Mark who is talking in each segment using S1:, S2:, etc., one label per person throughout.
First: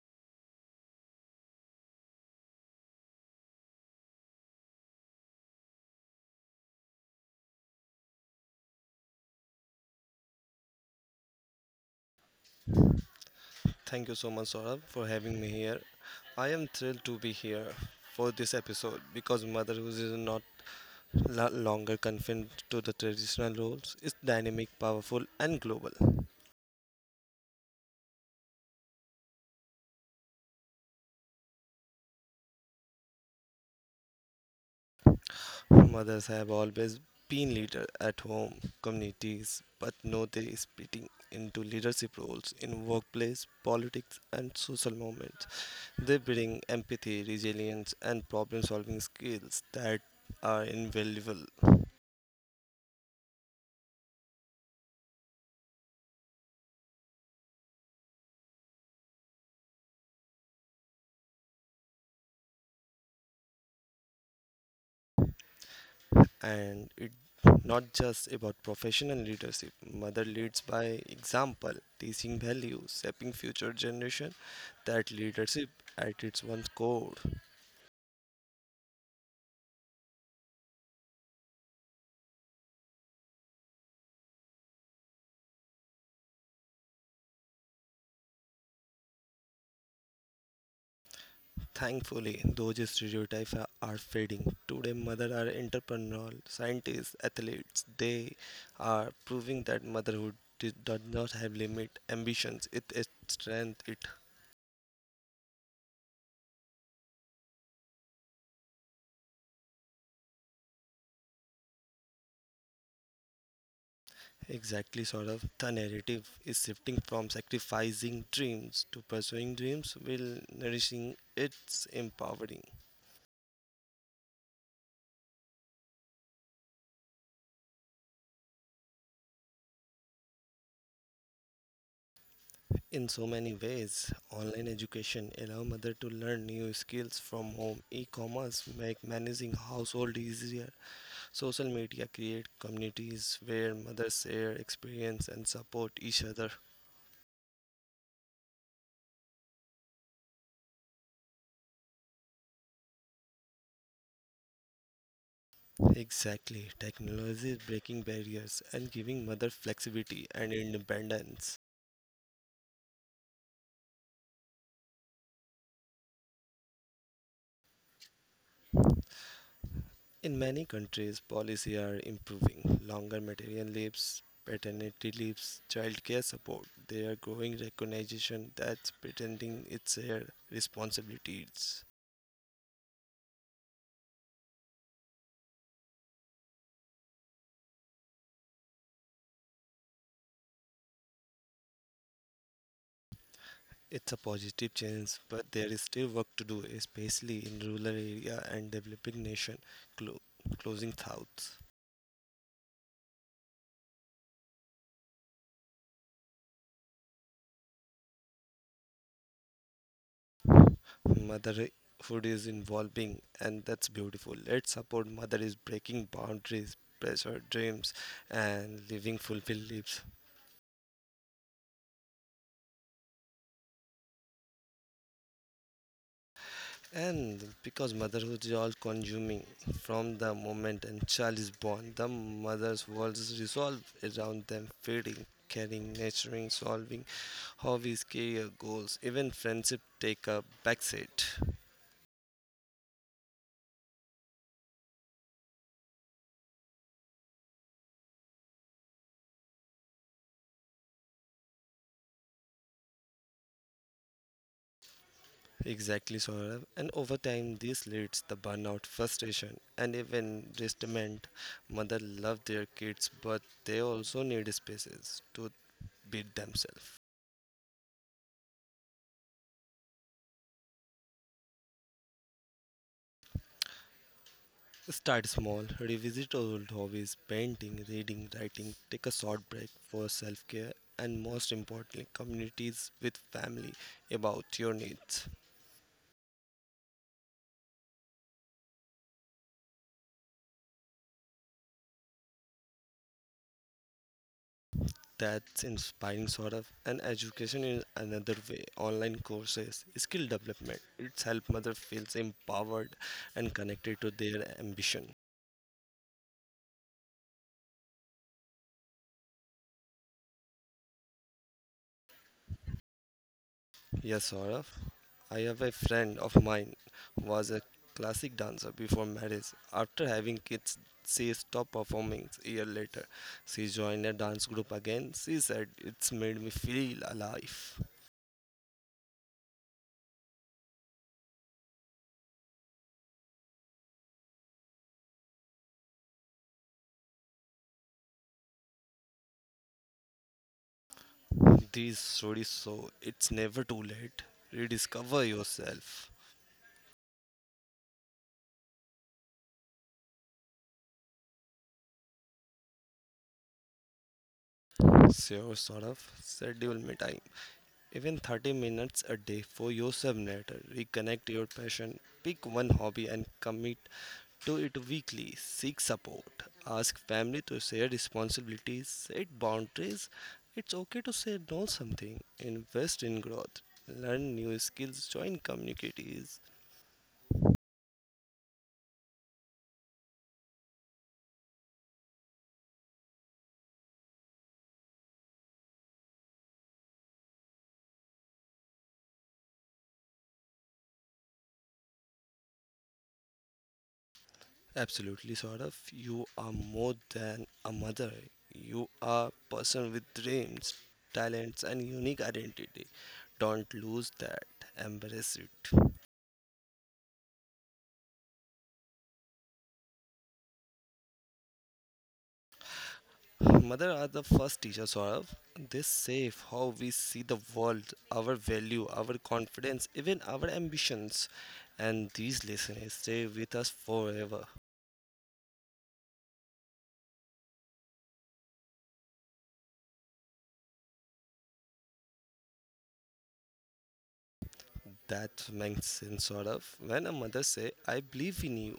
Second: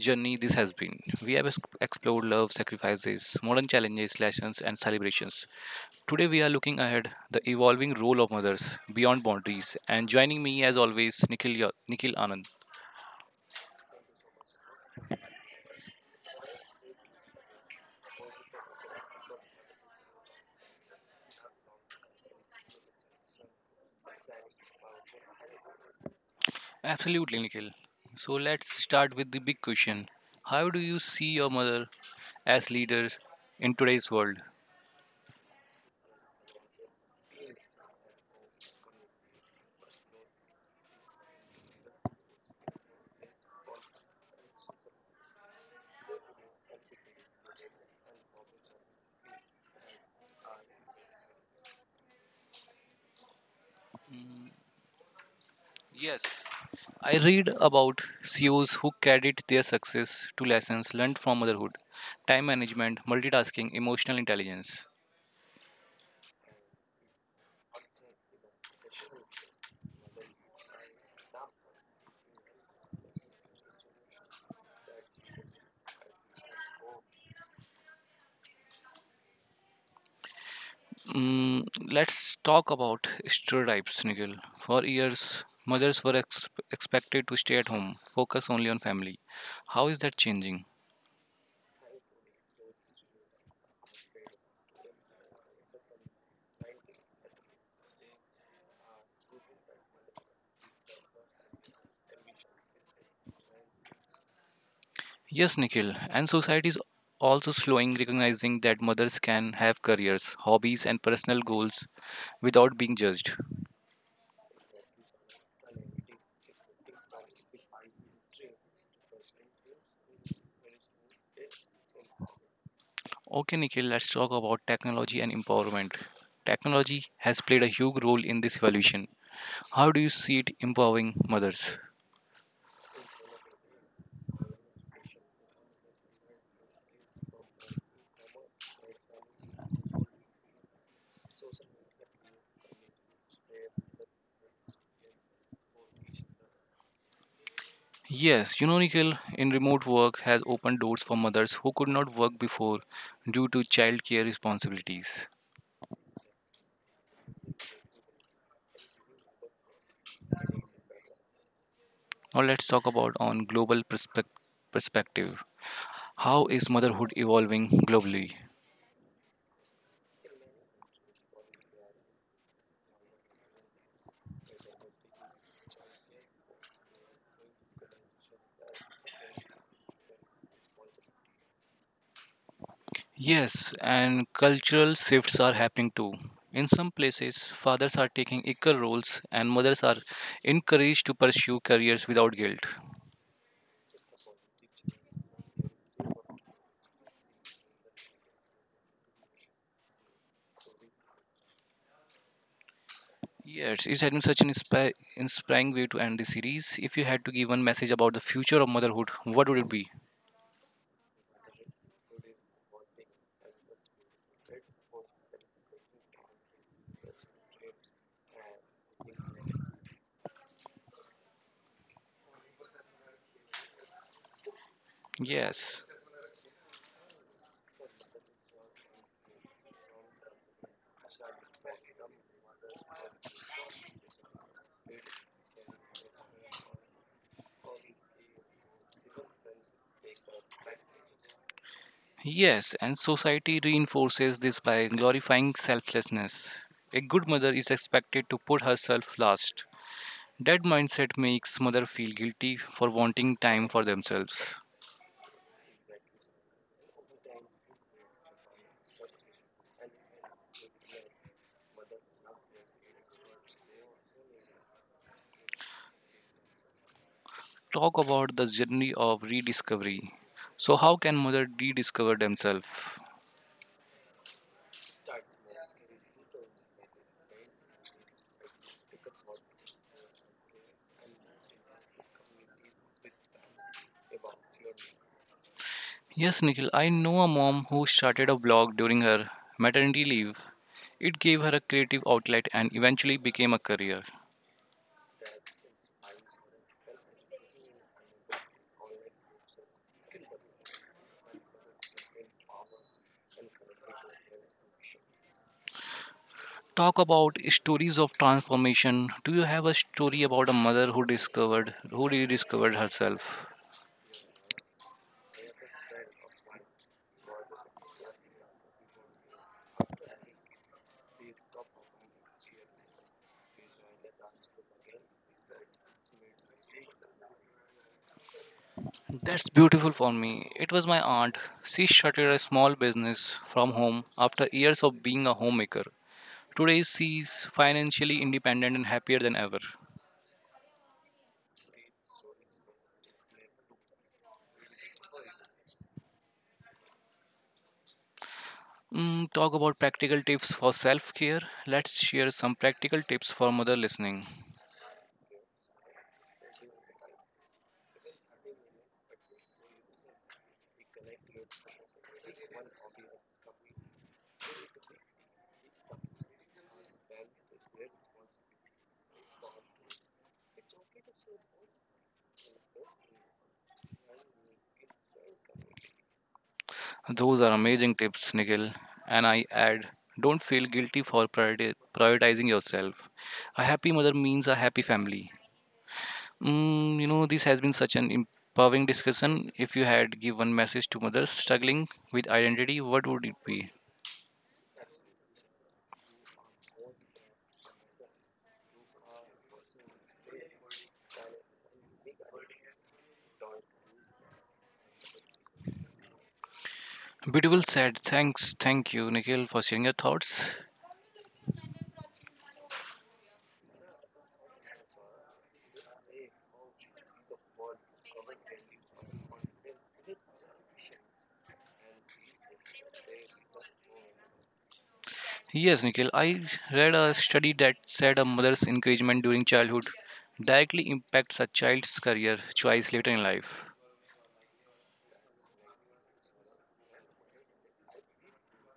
S1: journey this has been. We have explored love, sacrifices, modern challenges, lessons, and celebrations. Today we are looking ahead the evolving role of mothers beyond boundaries. And joining me, as always, Nikhil Anand.
S2: Thank you so much, Saurabh, for having me here. I am thrilled to be here for this episode because motherhood is not longer confined to the traditional roles. It's dynamic, powerful, and global.
S1: Absolutely, Nikhil. So let's start with the big question: how do you see your mother as leader in today's world?
S2: Mothers have always been leaders at home, communities, but now they are splitting into leadership roles in workplace, politics, and social movements. They bring empathy, resilience, and problem-solving skills that are invaluable
S1: Yes, I read about CEOs who credit their success to lessons learned from motherhood, time management, multitasking, emotional intelligence.
S2: and it not just about professional leadership mother leads by example teaching values shaping future generation that leadership at its one core.
S1: Mm, let's talk about stereotypes, Nikhil. For years, mothers were expected to stay at home, focus only on family. How is that changing?
S2: Thankfully those stereotypes are fading today mother are entrepreneurial scientists athletes they are proving that motherhood does not have limit ambitions it is strength it.
S1: Yes, Nikhil, and society is also slowing recognizing that mothers can have careers, hobbies, and personal goals without being judged.
S2: Exactly, sort of. The narrative is shifting from sacrificing dreams to pursuing dreams while nourishing its empowering.
S1: Okay, Nikhil, let's talk about technology and empowerment. Technology has played a huge role in this evolution. How do you see it empowering mothers?
S2: In so many ways, online education allow mother to learn new skills from home. E-commerce make managing household easier. Social media create communities where mothers share experience and support each other.
S1: Yes, you know, Nikhil, in remote work has opened doors for mothers who could not work before due to childcare responsibilities.
S2: Exactly. Technology is breaking barriers and giving mother flexibility and independence.
S1: Now let's talk about on perspective. How is motherhood evolving globally?
S2: In many countries, policy are improving. Longer material leaves, paternity leaves, childcare support. They are growing recognition that parenting it's a responsibility. It's,
S1: Yes, and cultural shifts are happening too. In some places, fathers are taking equal roles and mothers are encouraged to pursue careers without guilt.
S2: it's a positive change, but there is still work to do, especially in rural area and developing nation. Clo- Closing thoughts.
S1: Yes, it has been such an inspiring way to end the series. If you had to give one message about the future of motherhood, what would it be?
S2: Motherhood is involving, and that's beautiful. Let's support mother is breaking boundaries, pressure dreams, and living fulfilled lives.
S1: Yes.
S2: And because motherhood is all consuming from the moment a child is born, the mother's world is resolved around them, feeding, caring, nurturing, solving hobbies, career goals, even friendship take a backseat.
S1: Yes, and society reinforces this by glorifying selflessness. A good mother is expected to put herself last. That mindset makes mother feel guilty for wanting time for themselves.
S2: Exactly, Saurabh. And over time, this leads to burnout, frustration, and even resentment. Mother love their kids, but they also need spaces to be themselves.
S1: Talk about the journey of rediscovery. So, how can mother rediscover themselves?
S2: Start small, revisit old hobbies, painting, reading, writing, take a short break for self care, and most importantly, communities with family about your needs.
S1: Yes, Nikhil, I know a mom who started a blog during her maternity leave. It gave her a creative outlet and eventually became a career.
S2: That's inspiring, sort of, and education in another way. Online courses, skill development, it's help mother feels empowered and connected to their ambition.
S1: Talk about stories of transformation. Do you have a story about a mother who discovered who rediscovered herself?
S2: Yes, Saurav. I have a friend of mine who was a classic dancer before marriage. After having kids, she stopped performing a year later. She joined a dance group again. She said, "It's made me feel alive."
S1: That's beautiful for me. It was my aunt. She started a small business from home after years of being a homemaker. Today she's financially independent and happier than ever.
S2: These stories show it's never too late. Rediscover yourself.
S1: Talk about practical tips for self care. Let's share some practical tips for mother listening.
S2: Sure, Saurav. Schedule me time. Even 30 minutes a day for yourself subnator. Reconnect your passion. Pick one hobby and commit to it weekly. Seek support. Ask family to share responsibilities. Set boundaries. It's okay to say no something. Invest in growth. Learn new skills. Join communities.
S1: Those are amazing tips, Nikhil. And I add, don't feel guilty for prioritizing yourself. A happy mother means a happy family. This has been such an empowering discussion. If you had give one message to mothers struggling with identity, what would it be?
S2: Absolutely, sort of. You are more than a mother. You are a person with dreams, talents, and unique identity. Don't lose that. Embrace it.
S1: Beautiful said. Thanks. Thank you, Nikhil, for sharing your thoughts.
S2: Mother are the first teacher, Saurav. They shape how we see the world, our value, our confidence, even our ambitions. And these lessons stay with us forever.
S1: Yes, Nikhil, I read a study that said a mother's encouragement during childhood directly impacts a child's career choice later in life.
S2: That makes sense, Saurav. When a mother say, "I believe in you,"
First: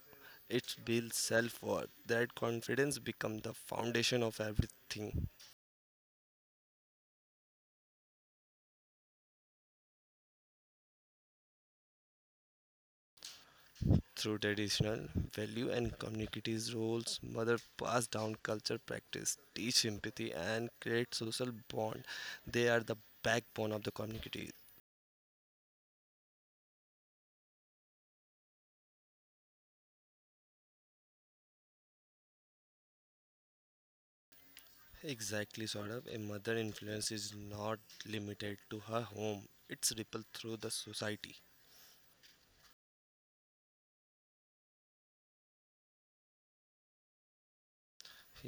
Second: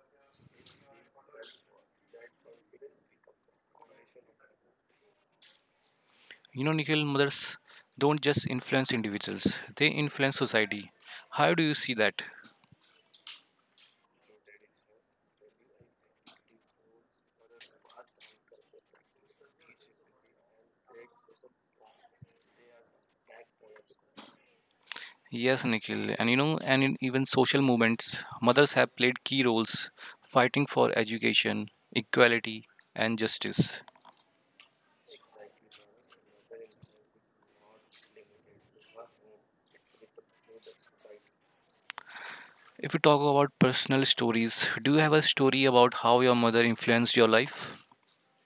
S2: it builds self-worth. That confidence becomes the foundation of everything.
S1: You know, Nikhil, mothers don't just influence individuals, they influence society. How do you see that?
S2: Through traditional value and communities roles mother pass down culture practice teach empathy and create social bond they are the backbone of the community.
S1: Yes, Nikhil, and you know, and in even social movements, mothers have played key roles fighting for education, equality, and justice.
S2: Exactly, sort of, a mother influence is not limited to her home it's ripple through the society.
S1: If you talk about personal stories, do you have a story about how your mother influenced your life?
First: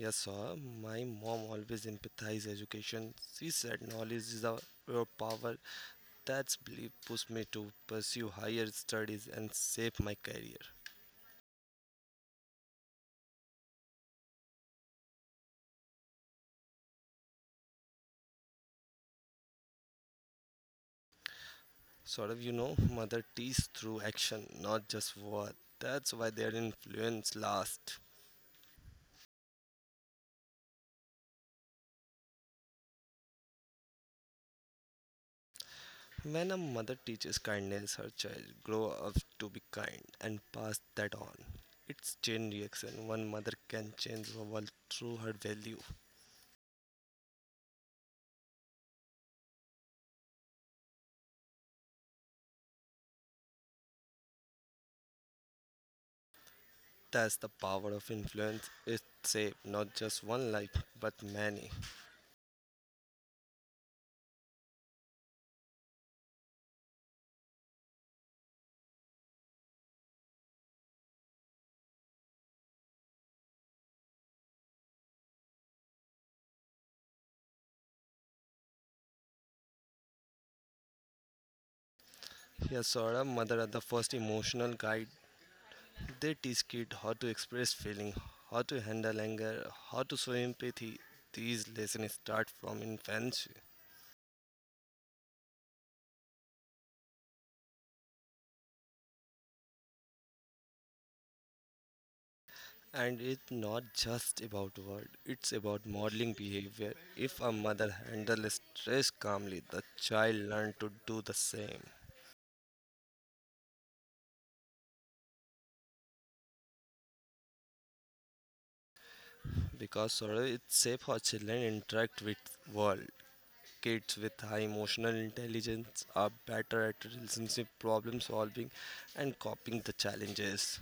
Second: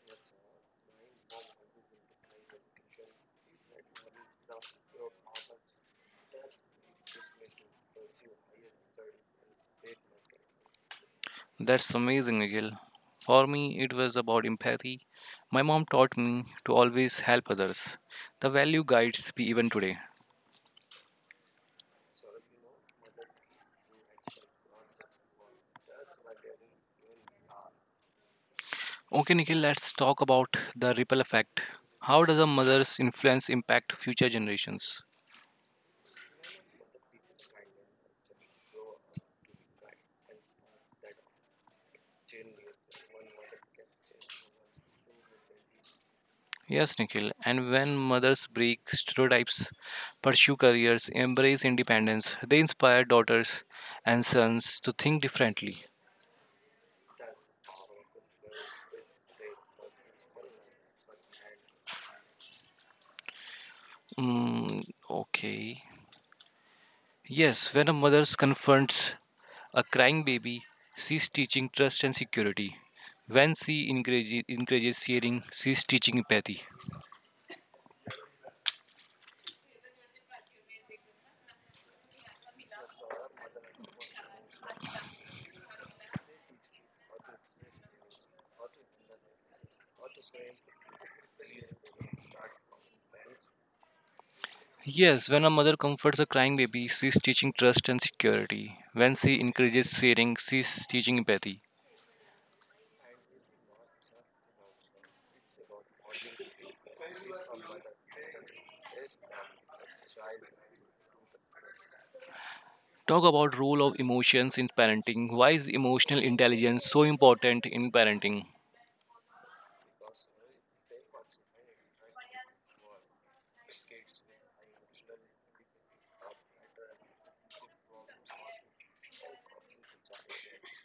S2: Yes, sir. My mom always emphasized education. She said knowledge is our your power. That's belief pushed me to pursue higher studies and shape my career.
S1: That's amazing, Miguel. For me, it was about empathy. My mom taught me to always help others. The value guides me even today.
S2: Sort of, mother teaches through action, not just word. That's why their influence lasts.
S1: Okay, Nikhil, let's talk about the ripple effect. How does a mother's influence impact future generations?
S2: When a mother teaches kindness, her child grow up to be kind and pass that on. It's chain reaction. One mother can change the world through her value.
S1: Yes, Nikhil, and when mothers break stereotypes, pursue careers, embrace independence, they inspire daughters and sons to think differently.
S2: That's the power of influence. It saves not just one life, but many.
S1: Mm, okay. Yes, when a mother confronts a crying baby, she's teaching trust and security. When encourages sharing, she's teaching empathy.
S2: Yeah, Sora, mother are the first emotional guide. They teach kids how to express feeling, how to handle anger, how to show empathy. These lessons start from infancy.
S1: Yes, when a mother comforts a crying baby, she's teaching trust and security. When she encourages sharing, she's teaching empathy.
S2: And it's not just about word, it's about modeling behavior. If a mother handles stress calmly, the child learns to do the same.
S1: Talk about role of emotions in parenting. Why is emotional intelligence so important in parenting?
S2: Because sorrow is safe how children interact with world. Kids with high emotional intelligence are better at relationship problem solving and coping the challenges.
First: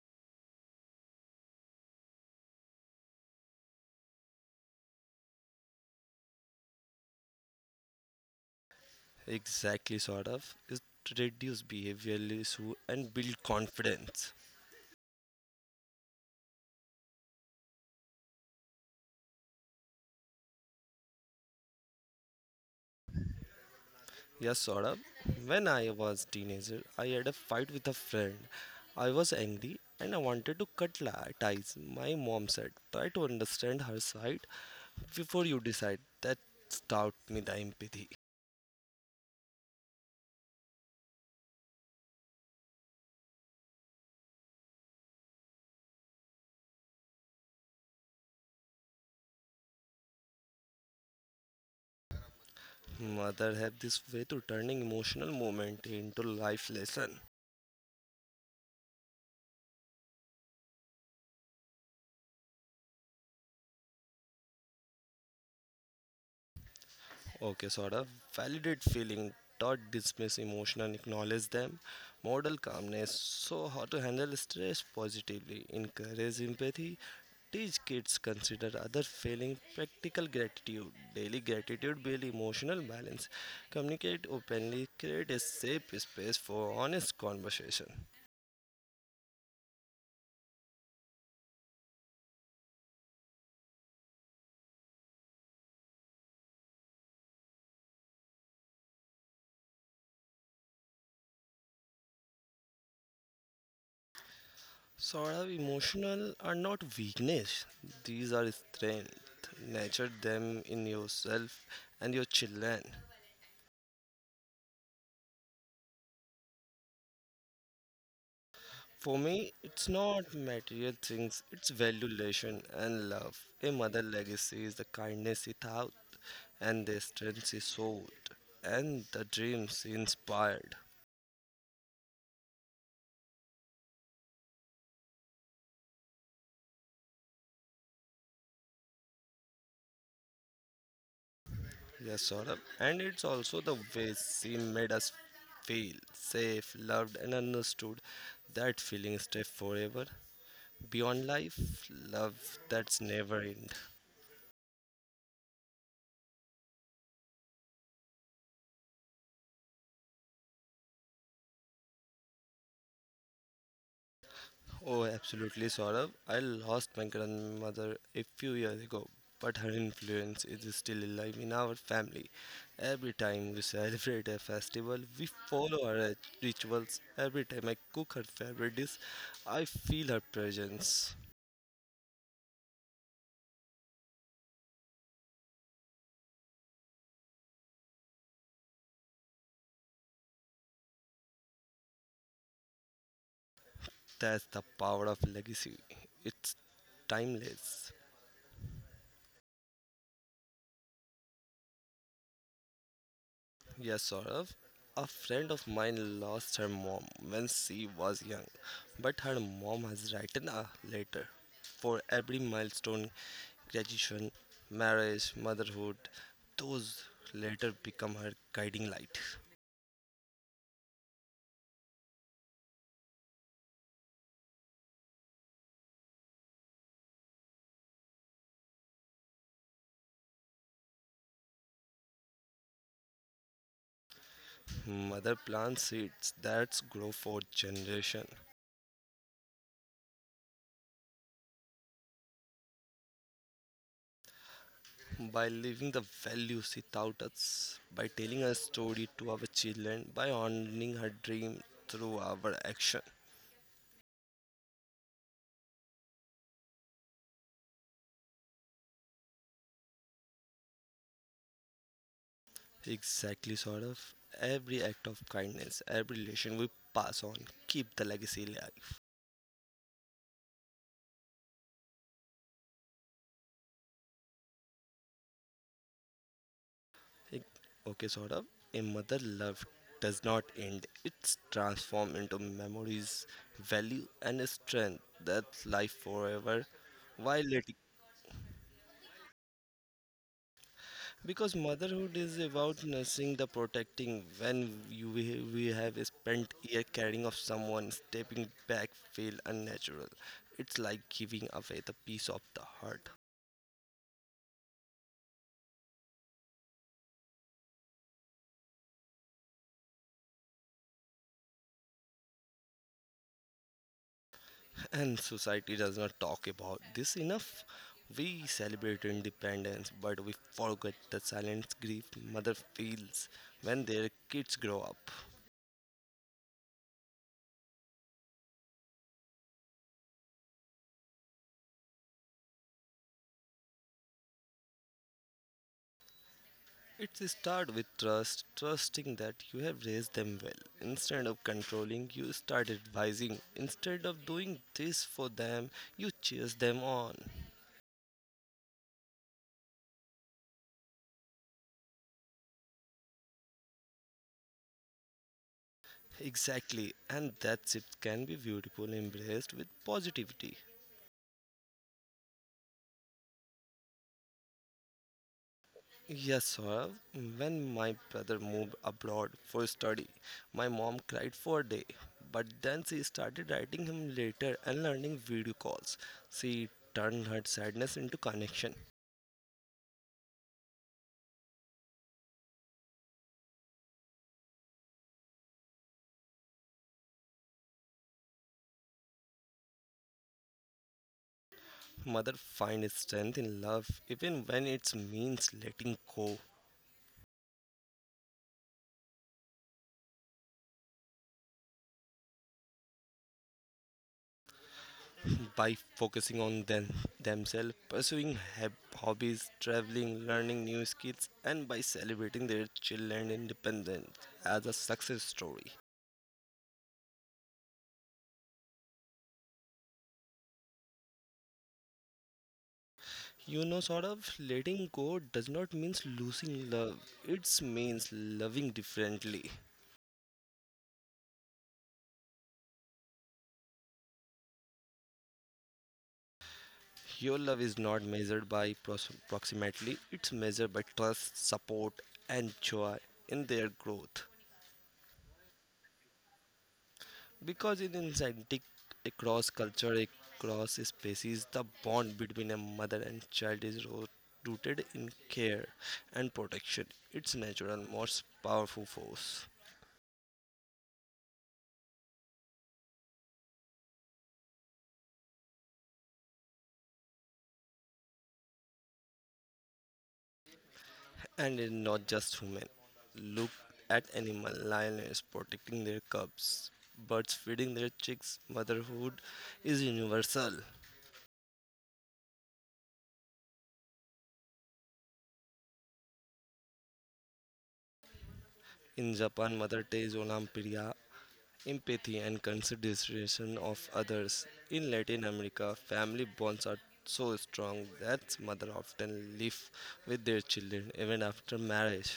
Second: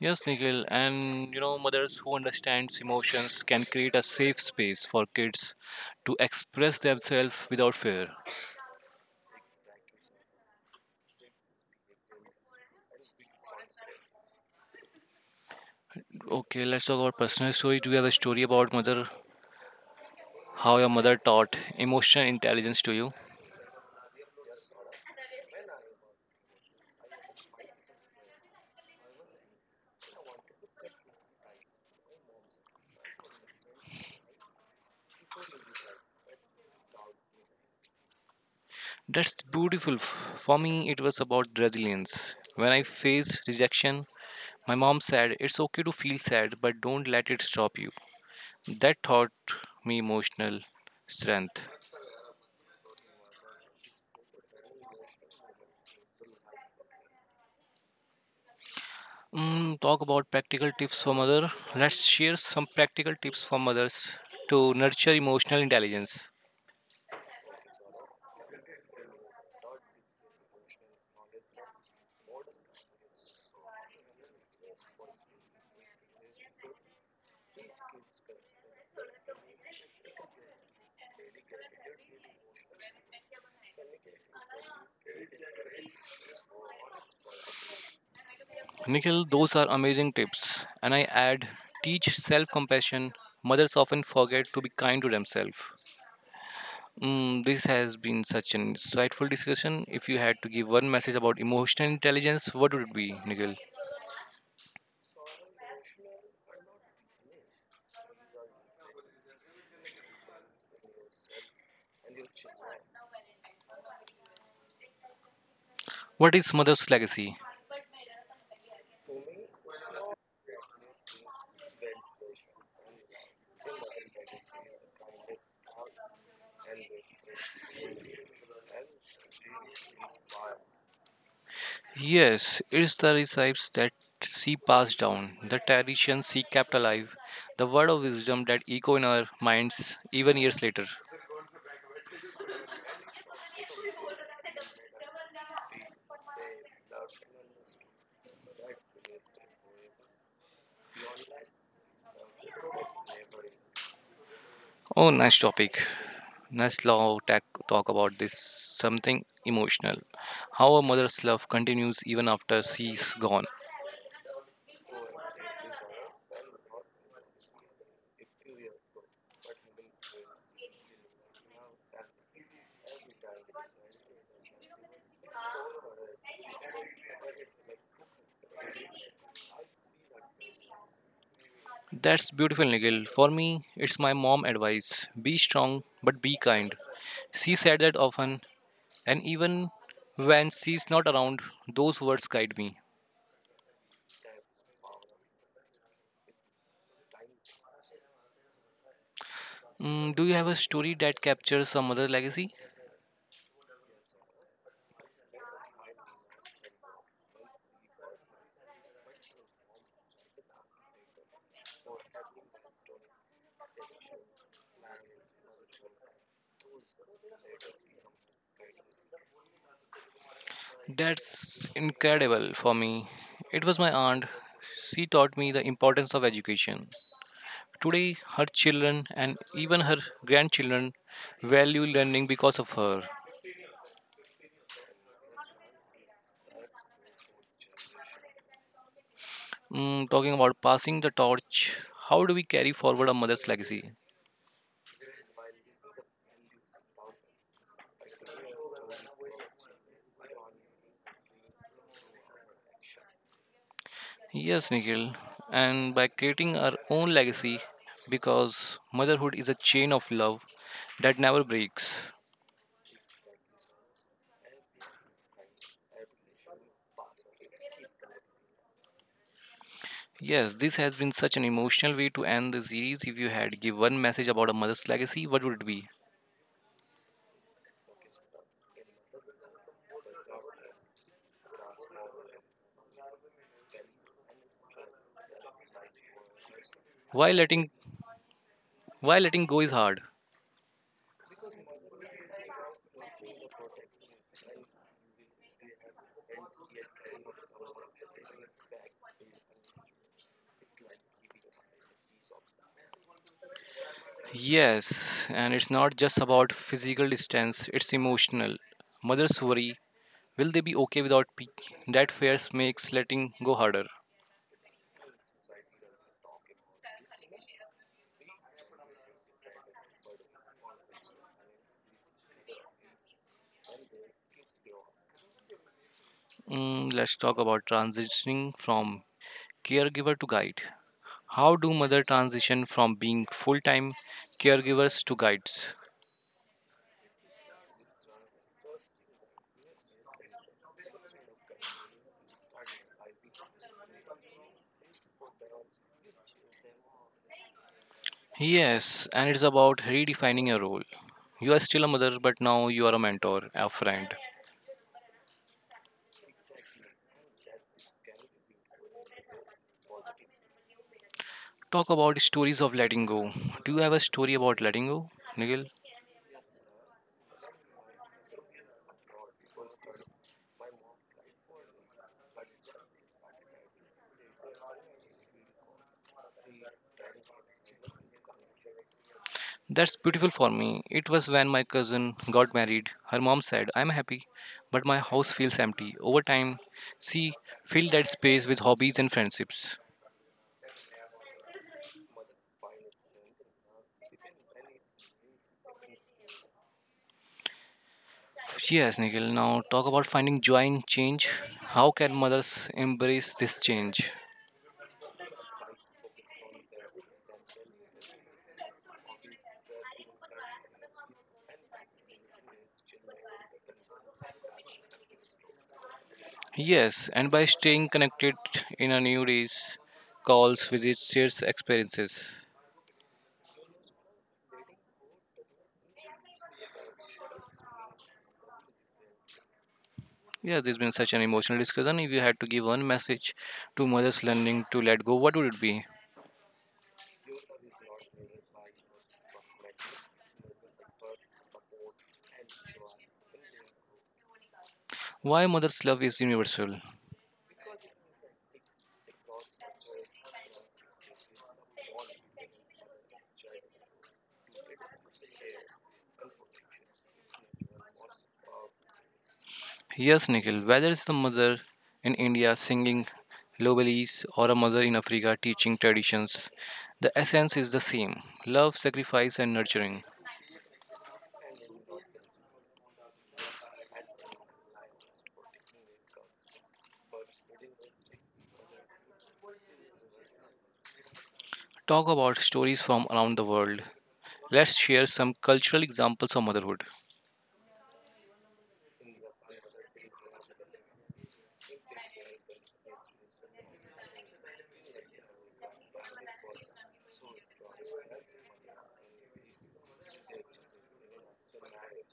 S1: Yes, Nikhil, and you know, mothers who understands emotions can create a safe space for kids to express themselves without fear.
S2: Exactly, sort of. Is to reduce behavioral issue and build confidence.
S1: Okay, let's talk about personal story. Do you have a story about mother? How your mother taught emotional intelligence to you?
S2: Yes, sort of. When I was teenager, I had a fight with a friend. I was angry and I wanted to cut ties. My mom said, "Try to understand her side before you decide." That taught me the empathy.
S1: That's beautiful. For me, it was about resilience. When I faced rejection, my mom said, "It's okay to feel sad, but don't let it stop you." That taught me emotional strength.
S2: Mother have this way to turning emotional moment into life lesson.
S1: Talk about practical tips for mother. Let's share some practical tips for mothers to nurture emotional intelligence.
S2: Okay, Saurabh. Validate feeling. Don't dismiss emotion and acknowledge them. Model calmness. So, how to handle stress positively. Encourage empathy. Teach kids consider other feeling. Practical gratitude. Daily gratitude build emotional balance. Communicate openly. Create a safe space for honest conversation.
S1: Nikhil, those are amazing tips. And I add, teach self-compassion. Mothers often forget to be kind to themselves. This has been such an insightful discussion. If you had to give one message about emotional intelligence, what would it be, Nikhil?
S2: Sort of emotional are not weakness. These are strength. Nurture them in yourself and your children.
S1: What is mother's legacy?
S2: For me, it's not material things, it's valuation and love. A mother legacy is the kindness it out, and the strength she showed, and the dreams she inspired.
S1: Yes, it's the recipes that she passed down, the traditions she kept alive, the word of wisdom that echo in our minds even years later.
S2: Yes, Saurabh. And it's also the way she made us feel safe, loved, and understood. That feeling stays forever. Beyond life, love that's never end.
S1: Oh, nice topic. Nice law talk, talk about this something emotional. How a mother's love continues even after she's gone.
S2: Oh, absolutely, Saurabh. I lost my grandmother a few years ago, but her influence is still alive in our family. Every time we celebrate a festival, we follow her rituals. Every time I cook her favorite dish, I feel her presence.
S1: That's beautiful, Nigel. For me, it's my mom advice. Be strong, but be kind. She said that often, and even when she's not around, those words guide me.
S2: That's the power of legacy. It's timeless.
S1: Do you have a story that captures some mother legacy?
S2: Yes, Saurav. A friend of mine lost her mom when she was young, but her mom has written a letter for every milestone graduation, marriage, motherhood. Those later become her guiding light.
S1: That's incredible for me. It was my aunt. She taught me the importance of education. Today, her children and even her grandchildren value learning because of her.
S2: Mother plants seeds that grow for generation
S1: Talking about passing the torch, how do we carry forward a mother's legacy?
S2: by living the values she taught us, by telling her story to our children, by honoring her dream through our action.
S1: Yes, Nikhil, and by creating our own legacy because motherhood is a chain of love that never breaks.
S2: Exactly, sort of. Every act of kindness, every relation we pass on, keep the legacy alive.
S1: Yes, this has been such an emotional way to end the series. If you had to give one message about a mother's legacy, what would it be?
S2: Like, okay, sort of. A mother love does not end, it's transformed into memories, value, and a strength that's life forever.
S1: Why
S2: While it,
S1: letting why letting go is hard?
S2: because motherhood is about nursing the protecting when we have spent year caring of someone, stepping back feel unnatural. It's like giving away the peace of the heart.
S1: Yes, and it's not just about physical distance, it's emotional. Mothers worry, will they be okay without me? That fear makes letting go harder.
S2: And society does not talk about this enough. We celebrate independence, but we forget the silent grief mother feels when their kids grow up.
S1: Let's talk about transitioning from caregiver to guide. How do mother transition from being full-time caregivers to guides?
S2: It starts with trust, trusting that you have raised them well. Instead of controlling, you start advising. Instead of doing this for them, you cheers them on.
S1: Yes, and it's about redefining your role. You are still a mother, but now you are a mentor, a friend.
S2: Exactly, and that shift can be beautiful, embraced with positivity.
S1: Talk about stories of letting go. Do you have a story about letting go, Nigel?
S2: Yes, sir. When my brother moved abroad for study, my mom cried for a day, but then she started writing him later and learning video calls. She turned her sadness into connection.
S1: That's beautiful for me. It was when my cousin got married. Her mom said, I'm happy, but my house feels empty. Over time, she filled that space with hobbies and friendships.
S2: Mother finds strength in love even when it means letting go.
S1: Yes, Nigel, now talk about finding joy in change. How can mothers embrace this change?
S2: By focusing on themselves, pursuing hobbies, traveling, learning new skills, and by celebrating their children independence as a success story.
S1: Yes, and by staying connected in a new days, calls, visits, shares experiences.
S2: You know, sort of letting go does not mean losing love. It means loving differently.
S1: Yeah, there's been such an emotional discussion. If you had to give one message to mothers learning to let go, what would it be?
S2: Your love is not measured by approximately, it's measured by trust, support, and joy in their growth.
S1: Why mother's love is universal?
S2: Because in insanity, across culture, across species, the bond between a mother and child is rooted in care and protection. It's natural, most powerful force.
S1: Yes, Nikhil, whether it's the mother in India singing lullabies or a mother in Africa teaching traditions, the essence is the same love, sacrifice, and nurturing.
S2: And it's not just human. Look at animal lions protecting their cubs, birds feeding their chicks. Motherhood is universal.
S1: Talk about stories from around the world. Let's share some cultural examples of motherhood.
S2: In Japan, mother takes olampiria, empathy and consideration of others. In Latin America, family bonds are so strong that mothers often live with their children even after marriage.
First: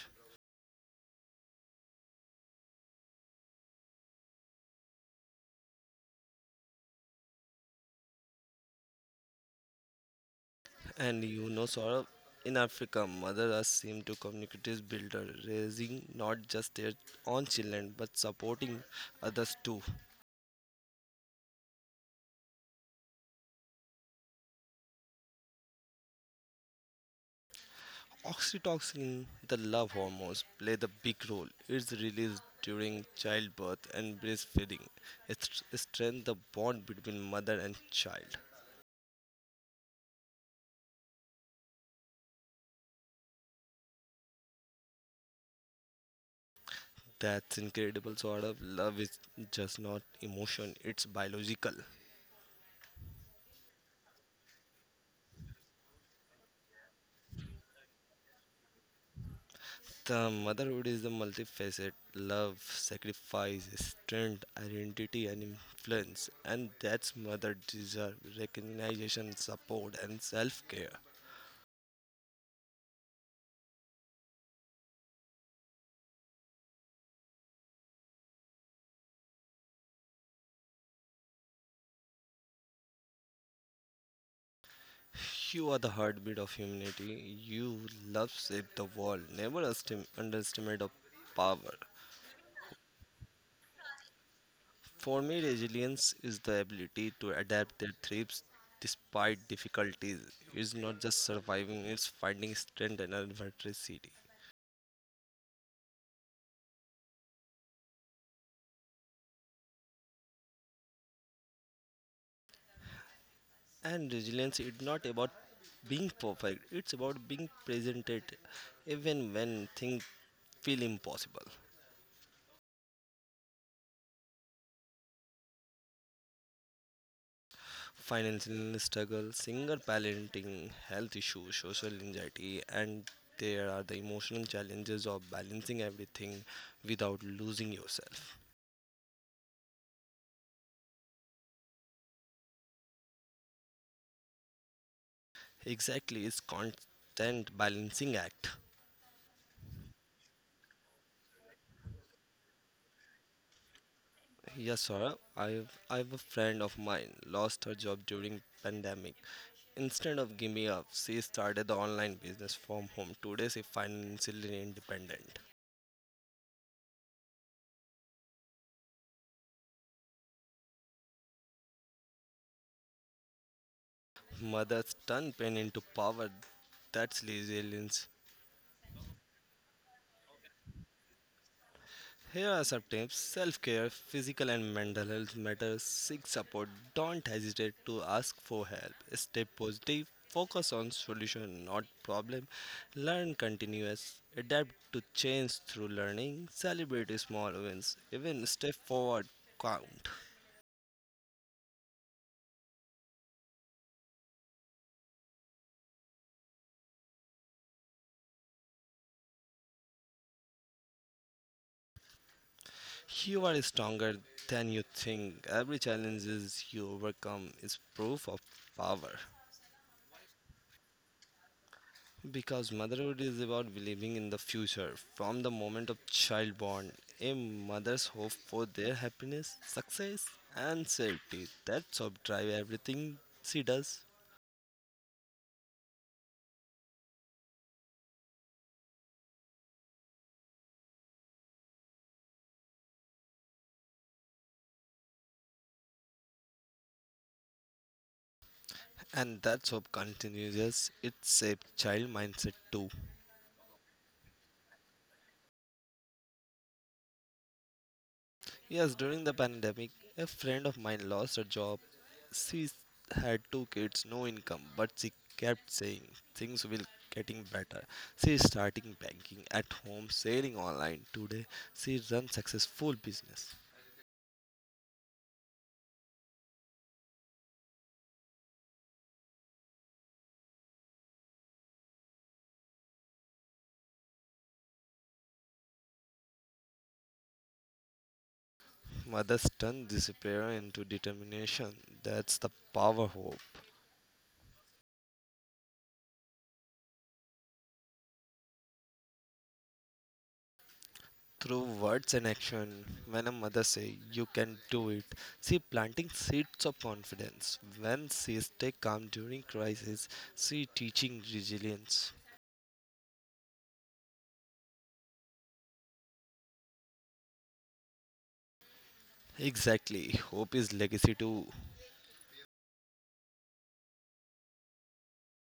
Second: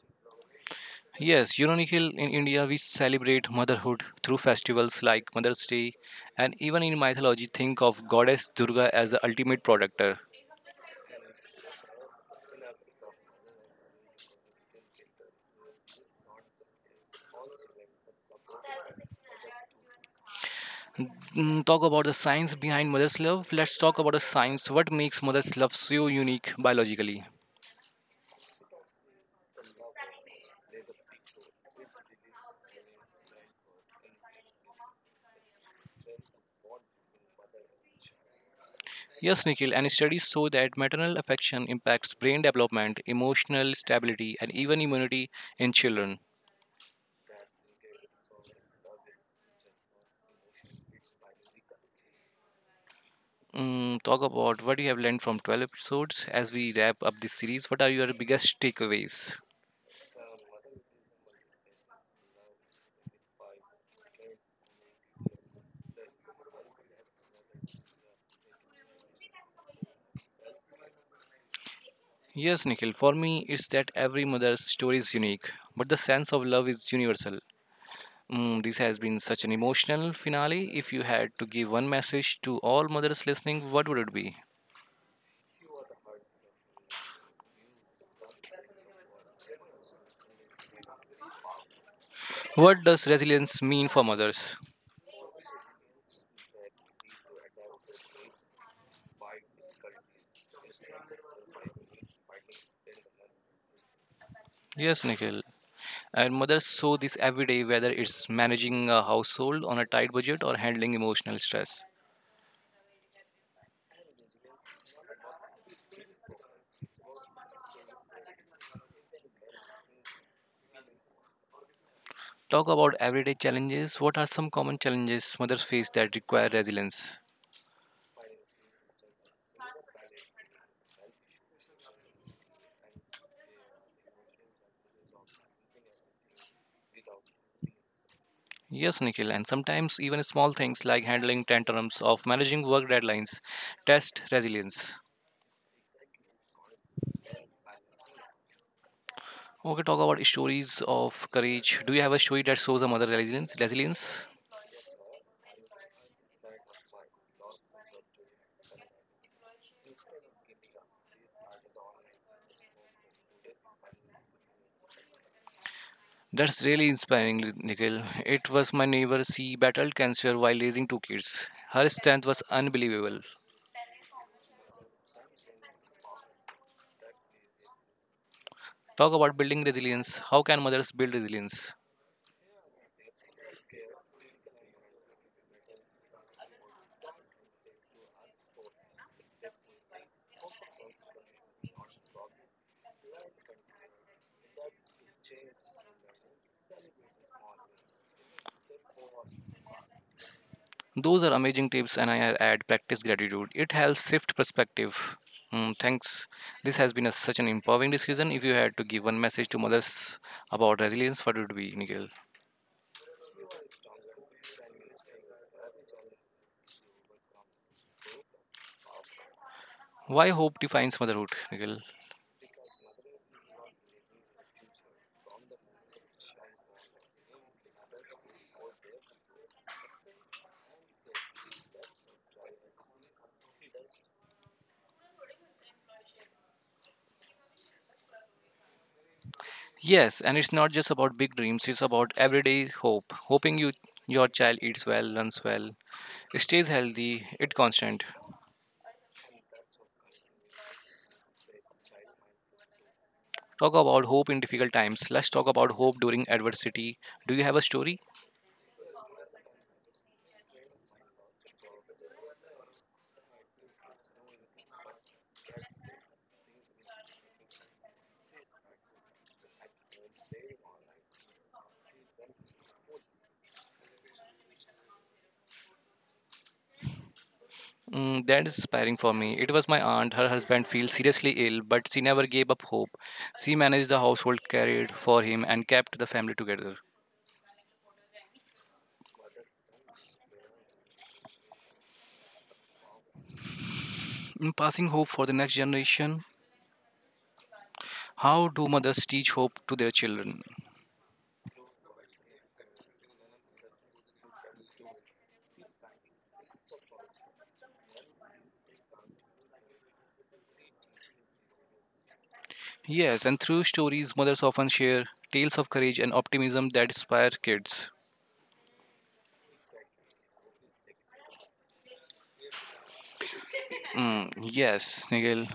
S1: Yes, uniquely in India, we celebrate motherhood through festivals like Mother's Day, and even in mythology, think of goddess Durga as the ultimate protector.
S2: And Saurabh, in Africa, Mother Earth seem to communicate as builder, raising not just their own children but supporting others too.
S1: Talk about the science behind mother's love. Let's talk about the science. What makes mother's love so unique biologically?
S2: Oxytocin, the love hormones, play the big role. It's released during childbirth and breastfeeding. It strengthens the bond between mother and child.
S1: Yes, Nikhil, and studies show that maternal affection impacts brain development, emotional stability, and even immunity in children.
S2: That's incredible, Saurabh. Love is just not emotion; it's biological.
S1: Talk about what you have learned from 12 episodes as we wrap up this series. What are your biggest takeaways?
S2: The motherhood is the multifaceted love, sacrifice, strength, identity, and influence, and that's mother deserve recognition, support, and self care.
S1: Yes, Nikhil, for me, it's that every mother's story is unique, but the sense of love is universal. This has been such an emotional finale. If you had to give one message to all mothers listening, what would it be?
S2: You are the heartbeat of humanity. You love shape the world. Never underestimate the power.
S1: What does resilience mean for mothers?
S2: For me, resilience is the ability to adapt their thrives despite difficulties. It's not just surviving, it's finding strength in adversity.
S1: Yes, Nikhil. And mothers show this every day, whether it's managing a household on a tight budget or handling emotional stress.
S2: And resilience is not about being perfect, it's about being present at even when things feel impossible.
S1: Talk about everyday challenges. What are some common challenges mothers face that require resilience?
S2: Financial struggle, single parenting, health issues, social anxiety, and there are the emotional challenges of balancing everything without losing yourself.
S1: Yes, Nikhil, and sometimes even small things like handling tantrums of managing work deadlines test resilience.
S2: Exactly, it's constant balancing act.
S1: Okay, talk about stories of courage. Do you have a story that shows a mother resilience? Resilience.
S2: Yes, sir. I have a friend of mine lost her job during pandemic. Instead of giving up, she started the online business from home. Today, she financially independent.
S1: That's really inspiring, Nikhil. It was my neighbor. She battled cancer while raising two kids. Her strength was unbelievable.
S2: Mothers turn pain into power. That's resilience.
S1: Talk about building resilience. How can mothers build resilience?
S2: Here are some tips: self-care, physical and mental health matters. Seek support. Don't hesitate to ask for help. Stay positive. Focus on solution, not problem. Learn continuous. Adapt to change through learning. Celebrate small wins. Even step forward count.
S1: Those are amazing tips, and I add practice gratitude. It helps shift perspective. Thanks. This has been a, Such an empowering discussion. If you had to give one message to mothers about resilience, what would it be, Nikhil?
S2: You are stronger than you think. Every challenge is you overcome is proof of power.
S1: Why hope defines motherhood, Nikhil?
S2: Because motherhood is about believing in the future. From the moment of childborn, a mother's hope for their happiness, success, and safety. That hope drive everything she does,
S1: Yes, and it's not just about big dreams. It's about everyday hope, hoping your child eats well, learns well, stays healthy, it constant.
S2: and that hope continues its a child mindset too.
S1: Talk about hope in difficult times. Let's talk about hope during adversity. Do you have a story?
S2: Yes, during the pandemic, a friend of mine lost her job. She had two kids, no income, but she kept saying things will getting better. She is starting banking at home, selling online. Today, she runs successful business.
S1: That is inspiring for me. It was my aunt. Her husband feels seriously ill, but she never gave up hope. She managed the household, carried for him, and kept the family together.
S2: Mother's turn disappear into determination. That's the power hope.
S1: Passing hope for the next generation. How do mothers teach hope to their children?
S2: Through words and action when a mother say "you can do it" she planting seeds of confidence when she stay calm during crisis she teaching resilience.
S1: Yes, and through stories, mothers often share tales of courage and optimism that inspire kids.
S2: Exactly, hope is legacy too.
S1: Yes, Nikhil.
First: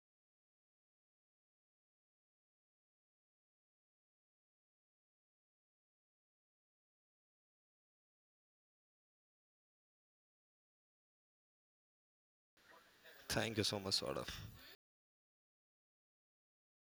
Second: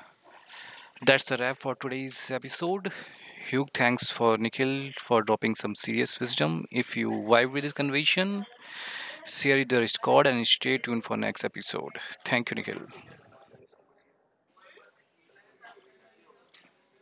S1: That's a wrap for today's episode. Huge thanks for Nikhil for dropping some serious wisdom. If you vibe with this conversation, share it the record, and stay tuned for next episode. Thank you, Nikhil.
S2: Thank you so much, Saurav.